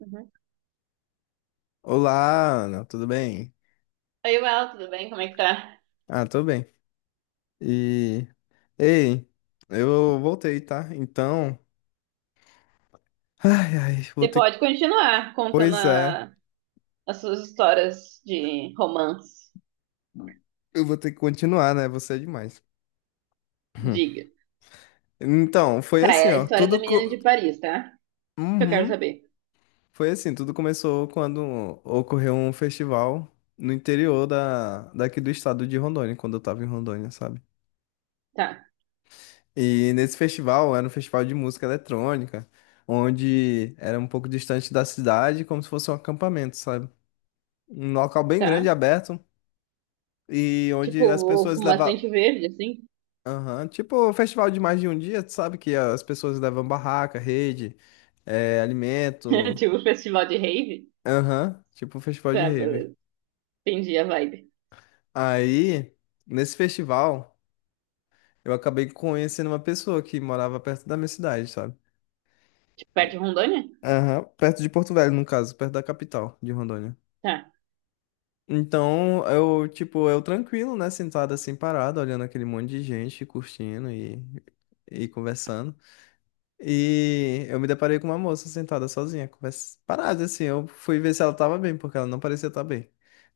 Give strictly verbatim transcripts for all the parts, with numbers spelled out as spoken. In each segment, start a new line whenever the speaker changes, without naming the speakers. Uhum.
Olá, Ana, tudo bem?
Oi, Well, tudo bem? Como é que tá?
Ah, tô bem. E ei, eu voltei, tá? Então, ai, ai, vou
Você
ter,
pode continuar contando
pois é,
a- as suas histórias de romance.
eu vou ter que continuar, né? Você é demais.
Diga.
Então, foi
Tá,
assim,
é a
ó,
história da
tudo
menina
co...
de Paris, tá? Que eu quero
Uhum.
saber.
Foi assim, tudo começou quando ocorreu um festival no interior da daqui do estado de Rondônia, quando eu tava em Rondônia, sabe?
Tá,
E nesse festival, era um festival de música eletrônica, onde era um pouco distante da cidade, como se fosse um acampamento, sabe? Um local bem grande,
tá.
aberto, e onde as
Tipo,
pessoas
com
levavam.
bastante verde, assim.
Aham, Tipo um festival de mais de um dia, tu sabe? Que as pessoas levam barraca, rede, eh, alimento.
Tipo, festival de rave.
Aham, Tipo um festival de
Tá,
rave.
beleza. Entendi a vibe.
Aí, nesse festival, eu acabei conhecendo uma pessoa que morava perto da minha cidade, sabe?
Tipo, perto de Rondônia?
Aham, Perto de Porto Velho, no caso, perto da capital de Rondônia.
Tá.
Então, eu, tipo, eu tranquilo, né? Sentado assim, parado, olhando aquele monte de gente, curtindo e, e conversando. E eu me deparei com uma moça sentada sozinha, conversa... parada assim. Eu fui ver se ela tava bem, porque ela não parecia estar bem.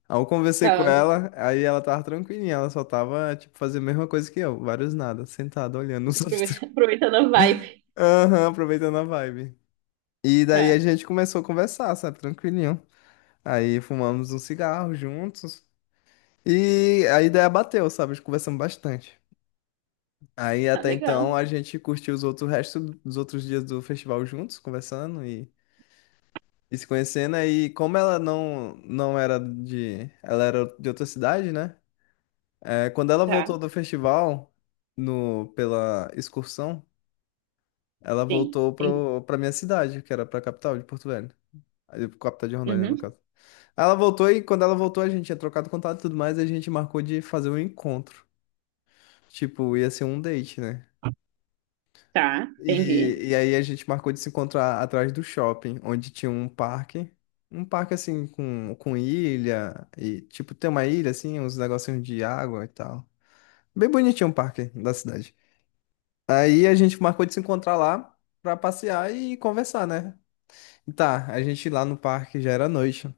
Aí eu conversei com
Tá, aprove-
ela, aí ela tava tranquilinha, ela só tava, tipo, fazendo a mesma coisa que eu, vários nada, sentada, olhando os outros.
aproveitando a vibe.
Aham, aproveitando a vibe. E daí a
Tá.
gente começou a conversar, sabe, tranquilinho. Aí fumamos um cigarro juntos. E a ideia bateu, sabe? Conversamos bastante. Aí
Ah,
até então
legal.
a gente curtiu os outros restos dos outros dias do festival juntos, conversando e, e se conhecendo. Aí como ela não não era de, ela era de outra cidade, né? É, quando ela
Tá,
voltou do festival no pela excursão, ela
sim.
voltou
Entendi.
pro, pra minha cidade, que era pra capital de Porto Velho. Aí, capital de Rondônia no
Uhum.
caso. Aí Ela voltou e, quando ela voltou, a gente tinha trocado contato e tudo mais, e a gente marcou de fazer um encontro. Tipo, ia ser um date, né?
Tá, entendi.
E, e aí a gente marcou de se encontrar atrás do shopping, onde tinha um parque. Um parque assim com, com ilha e tipo tem uma ilha assim, uns negocinhos de água e tal. Bem bonitinho o parque da cidade. Aí a gente marcou de se encontrar lá pra passear e conversar, né? E Tá, a gente lá no parque já era noite.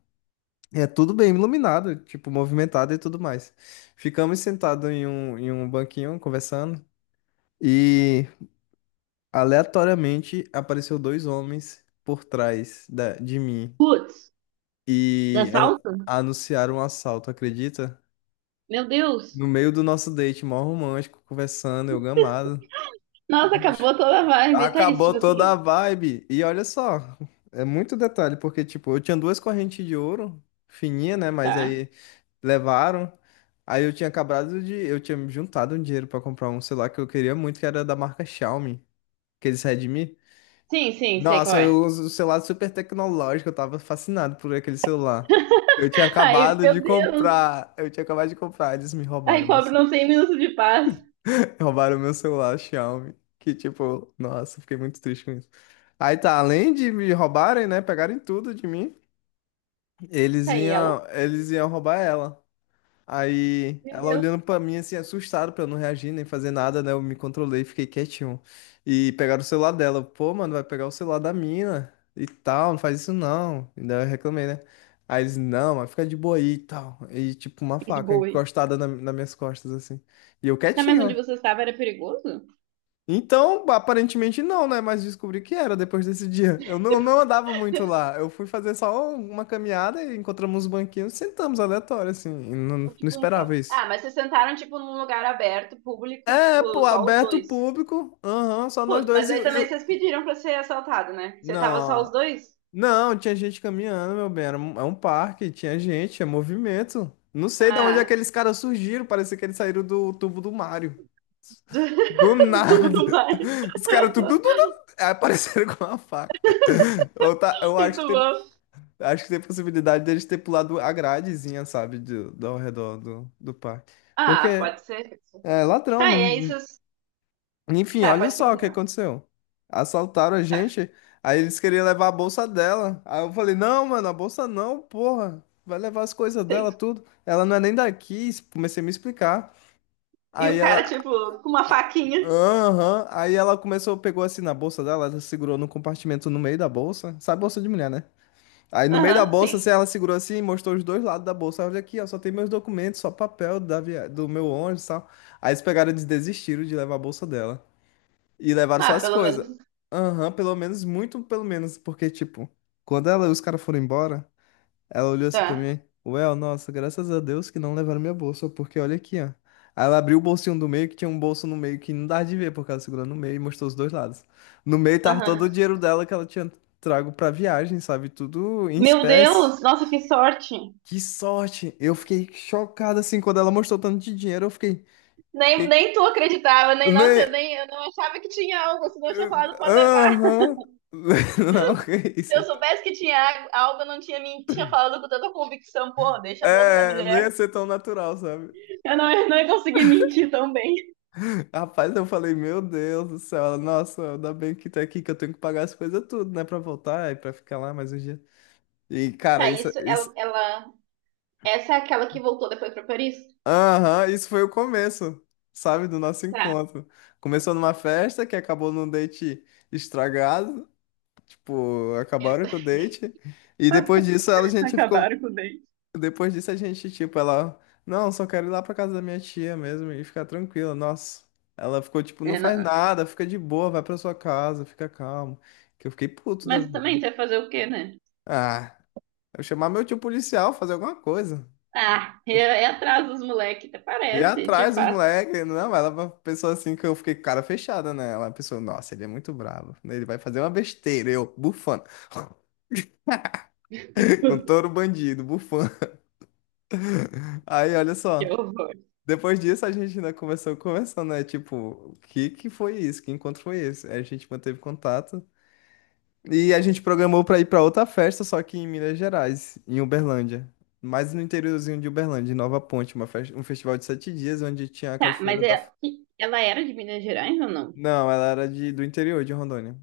E É tudo bem iluminado, tipo movimentado e tudo mais. Ficamos sentados em um, em um banquinho conversando, e aleatoriamente apareceu dois homens por trás da- de mim
Putz, dá
e a-
salto?
anunciaram um assalto, acredita?
Meu Deus.
No meio do nosso date, mó romântico, conversando, eu gamado.
Nossa,
Oxi.
acabou toda a vibe. Tá, isso,
Acabou
tipo
toda
assim,
a vibe. E olha só, é muito detalhe, porque, tipo, eu tinha duas correntes de ouro, fininha, né? Mas
tá.
aí levaram. Aí eu tinha acabado de. Eu tinha juntado um dinheiro pra comprar um celular que eu queria muito, que era da marca Xiaomi, aqueles Redmi.
Sim, sim, sei qual
Nossa, eu
é.
uso o celular super tecnológico, eu tava fascinado por aquele celular. Eu tinha
Ai,
acabado de
meu Deus.
comprar, eu tinha acabado de comprar, eles me
Ai,
roubaram meu,
pobre,
ce-
não tem minuto de paz.
roubaram meu celular Xiaomi, que tipo, nossa, fiquei muito triste com isso. Aí tá, além de me roubarem, né, pegarem tudo de mim, eles
Tá, aí ela.
iam, eles iam roubar ela. Aí
Meu
ela
Deus.
olhando pra mim assim, assustada pra eu não reagir nem fazer nada, né? Eu me controlei, fiquei quietinho. E pegaram o celular dela. Eu, Pô, mano, vai pegar o celular da mina e tal, não faz isso não. E daí eu reclamei, né? Aí eles, não, mas fica de boa aí e tal. E tipo, uma
Fica de
faca
boa aí.
encostada na, nas minhas costas, assim. E eu
Tá, mas
quietinho, ó.
onde você estava era perigoso?
Então, aparentemente não, né? Mas descobri que era depois desse dia. Eu não, não
Depois,
andava muito lá. Eu fui fazer só um, uma caminhada e encontramos uns banquinhos, sentamos aleatório, assim. E não, não
tipo, um...
esperava
pa-
isso.
ah, mas vocês sentaram, tipo, num lugar aberto, público,
É,
tipo,
pô,
só os
aberto o
dois.
público. Aham, só nós
Putz,
dois
mas
e, e
aí também
o-
vocês pediram pra ser assaltado, né? Você tava só os
Não.
dois?
Não, tinha gente caminhando, meu bem. Era um, é um parque, tinha gente, é movimento. Não sei de onde
Ah,
aqueles caras surgiram. Parecia que eles saíram do tubo do Mario. Do
do, tubo
nada.
do mar.
Os caras tudo, tudo, tudo, aí apareceram com uma faca. Eu, tá, eu
Muito
acho que tem,
bom.
acho que tem possibilidade deles ter pulado a gradezinha, sabe? Do, do, ao redor do, do parque. Porque
Ah, pode ser.
é ladrão,
Tá, e aí
não.
vocês.
Enfim,
Tá,
olha
pode
só o que
continuar.
aconteceu. Assaltaram a
Tá,
gente, aí eles queriam levar a bolsa dela. Aí eu falei: "Não, mano, a bolsa não, porra. Vai levar as coisas dela
tem-
tudo. Ela não é nem daqui". Comecei a me explicar.
E o
Aí ela,
cara, tipo, com uma faquinha.
aham, Aí ela começou, pegou assim na bolsa dela, ela segurou no compartimento no meio da bolsa. Sabe bolsa de mulher, né? Aí no meio da
Aham,
bolsa, assim,
sim.
ela segurou assim e mostrou os dois lados da bolsa. Olha aqui, ó, só tem meus documentos, só papel da via... do meu ônibus e tal. Aí eles pegaram e desistiram de levar a bolsa dela. E levaram só
Ah,
as
pelo
coisas.
menos.
Aham, pelo menos, muito pelo menos, porque, tipo, quando ela e os caras foram embora, ela olhou assim pra
Tá.
mim, Well, nossa, graças a Deus que não levaram minha bolsa, porque olha aqui, ó. Aí ela abriu o bolsinho do meio, que tinha um bolso no meio que não dava de ver, porque ela segurou no meio e mostrou os dois lados. No meio tava todo
Aham.
o dinheiro dela que ela tinha trago pra viagem, sabe? Tudo em
Meu
espécie.
Deus, nossa, que sorte.
Que sorte! Eu fiquei chocado, assim, quando ela mostrou tanto de dinheiro, eu fiquei...
Nem,
Que...
nem tu acreditava, nem, nossa,
Nem...
eu nem, eu não achava que tinha algo, senão eu tinha falado pode levar.
Aham... Não, que
Se eu
isso.
soubesse que tinha águ- algo, eu não tinha, men- tinha falado com tanta convicção, pô, deixa a bolsa da
É, não ia
mulher.
ser tão natural, sabe?
Eu não, eu não ia conseguir mentir tão bem.
Rapaz, eu falei, meu Deus do céu, ela, nossa, ainda bem que tá aqui, que eu tenho que pagar as coisas tudo, né, pra voltar e pra ficar lá mais um dia. E, cara,
Tá,
isso,
isso, ela,
isso,
ela, essa é aquela que voltou depois pra Paris?
aham, isso foi o começo, sabe, do nosso
Tá,
encontro. Começou numa festa que acabou num date estragado, tipo, acabaram
essa.
com o date. E depois disso, ela, a gente ficou
Acabaram com o dente.
Depois disso a gente, tipo, ela, não, só quero ir lá pra casa da minha tia mesmo e ficar tranquila, nossa. Ela ficou tipo, não
É,
faz
não.
nada, fica de boa, vai pra sua casa, fica calmo. Que eu fiquei puto da
Mas também
vida.
você vai fazer o quê, né?
Ah, eu chamar meu tio policial, fazer alguma coisa.
Ah, é, é atrás dos moleques, até
E
parece, te
atrás dos
faço.
moleques, não, ela pensou assim que eu fiquei com cara fechada, né? Ela pensou, nossa, ele é muito bravo, né? ele vai fazer uma besteira, eu, bufando. Um touro bandido, bufando. Aí, olha
Que
só.
horror.
Depois disso, a gente ainda começou conversando, né? Tipo, o que que foi isso? Que encontro foi esse? Aí a gente manteve contato. E a gente programou pra ir pra outra festa, só que em Minas Gerais, em Uberlândia. Mais no interiorzinho de Uberlândia, em Nova Ponte, uma fes- um festival de sete dias, onde tinha a
Tá, mas
Cachoeira da... F-
é, ela era de Minas Gerais ou não?
Não, ela era de, do interior de Rondônia.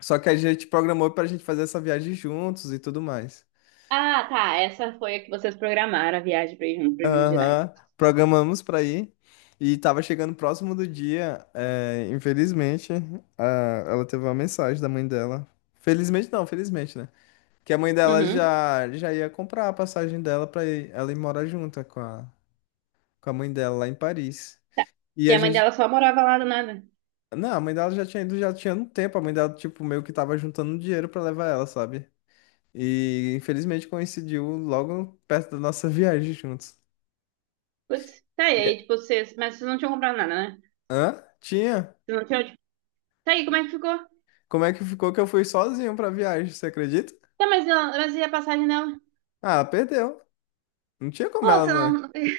Só que a gente programou pra gente fazer essa viagem juntos e tudo mais.
Ah, tá, essa foi a que vocês programaram a viagem pra ir junto pra Minas Gerais.
Aham, programamos pra ir e tava chegando próximo do dia. é, infelizmente, a- ela teve uma mensagem da mãe dela. Felizmente não, felizmente, né? Que a mãe dela
Uhum,
já, já ia comprar a passagem dela pra ir- ela ir morar junto com a, com a mãe dela lá em Paris.
tá.
E
E
a
a mãe
gente.
dela só morava lá do nada.
Não, a mãe dela já tinha ido, já tinha um tempo. A mãe dela, tipo, meio que tava juntando dinheiro pra levar ela, sabe? E infelizmente coincidiu logo perto da nossa viagem juntos.
Putz, tá, e
E-
aí, tipo, vocês. Mas vocês não tinham comprado nada, né?
Hã? Tinha?
Vocês não tinham, tipo, tá, aí, como é que ficou?
Como é que ficou que eu fui sozinho pra viagem, você acredita?
Tá, mas, ela- mas e a passagem dela?
Ah, perdeu. Não tinha como
Pô,
ela
você
não.
não.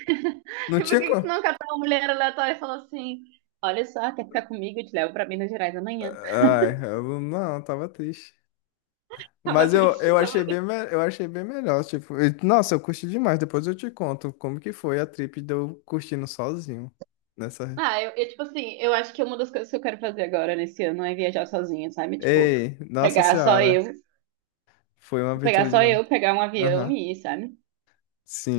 Não
Por
tinha
que que você
como.
não catou uma mulher aleatória e falou assim? Olha só, quer ficar comigo? Eu te levo pra Minas Gerais amanhã.
Ai, eu não, eu tava triste.
Tava
Mas eu,
triste,
eu
tava.
achei bem, me- eu achei bem melhor, tipo, e- nossa, eu curti demais. Depois eu te conto como que foi a trip de eu curtindo sozinho nessa.
Ah, eu, eu, tipo assim, eu acho que uma das coisas que eu quero fazer agora nesse ano é viajar sozinha, sabe? Tipo,
Ei, nossa
pegar só eu,
senhora, foi uma
pegar
aventura
só
demais.
eu, pegar um avião
Aham.
e ir, sabe?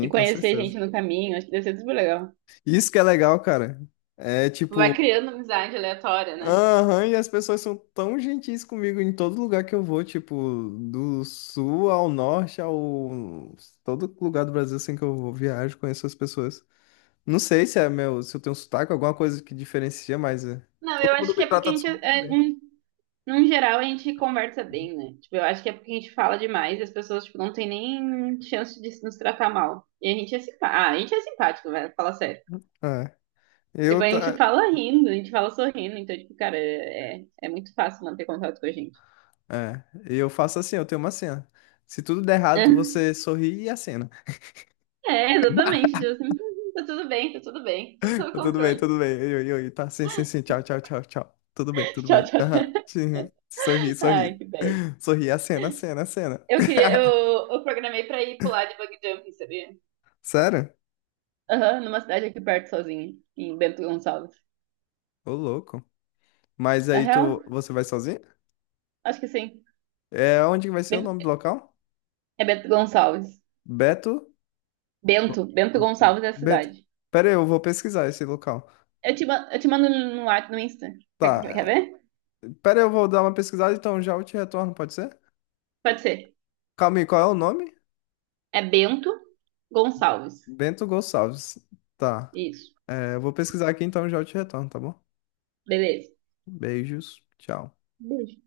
E
com
conhecer gente
certeza.
no caminho, acho que deve ser super legal.
Isso que é legal, cara. É
Vai
tipo,
criando amizade aleatória, né?
Aham, e as pessoas são tão gentis comigo em todo lugar que eu vou, tipo, do sul ao norte, ao todo lugar do Brasil assim que eu vou, viajo, conheço as pessoas. Não sei se é meu, se eu tenho sotaque, alguma coisa que diferencia, mas é,
Não, eu
todo
acho
mundo
que
me
é porque a
trata
gente,
super
é,
bem.
num, num geral, a gente conversa bem, né? Tipo, eu acho que é porque a gente fala demais e as pessoas, tipo, não tem nem chance de se nos tratar mal. E a gente é simpático. Ah, a gente é simpático, velho, fala sério.
É,
Tipo, a
eu
gente
tá,
fala rindo, a gente fala sorrindo, então, tipo, cara, é, é muito fácil manter contato com a gente.
é, eu faço assim, eu tenho uma cena. Se tudo der errado, você sorri e acena.
É, exatamente, tipo assim, "Hum, tá tudo bem, tá tudo bem, tudo sob
Tudo bem,
controle.
tudo bem. Oi, oi, oi. Tá, sim, sim, sim. Tchau, tchau, tchau. tchau. Tudo bem, tudo
Tchau,
bem.
tchau.
Aham. Sim. Sorri,
Ai,
sorri.
que bad.
Sorri, a cena, a cena, a cena.
Eu queria, eu, eu programei pra ir pular de bug jumping, sabia?
Sério?
Aham, numa cidade aqui perto sozinha, em Bento Gonçalves.
Ô, louco. Mas
Na
aí
real,
tu, você vai sozinho?
acho que sim.
É, onde que vai ser o nome do
Bento-
local?
é Bento Gonçalves.
Beto?
Bento, Bento Gonçalves é a
Beto.
cidade.
Pera aí, eu vou pesquisar esse local.
Eu te, ma- eu te mando no, no, Whats- no Insta. Quer, quer
Tá.
ver?
Pera aí, eu vou dar uma pesquisada, então já eu te retorno, pode ser?
Pode ser.
Calma aí, qual é o nome?
É Bento Gonçalves.
Bento Gonçalves. Tá.
Isso.
É, eu vou pesquisar aqui, então já eu te retorno, tá bom?
Beleza.
Beijos. Tchau.
Beijo.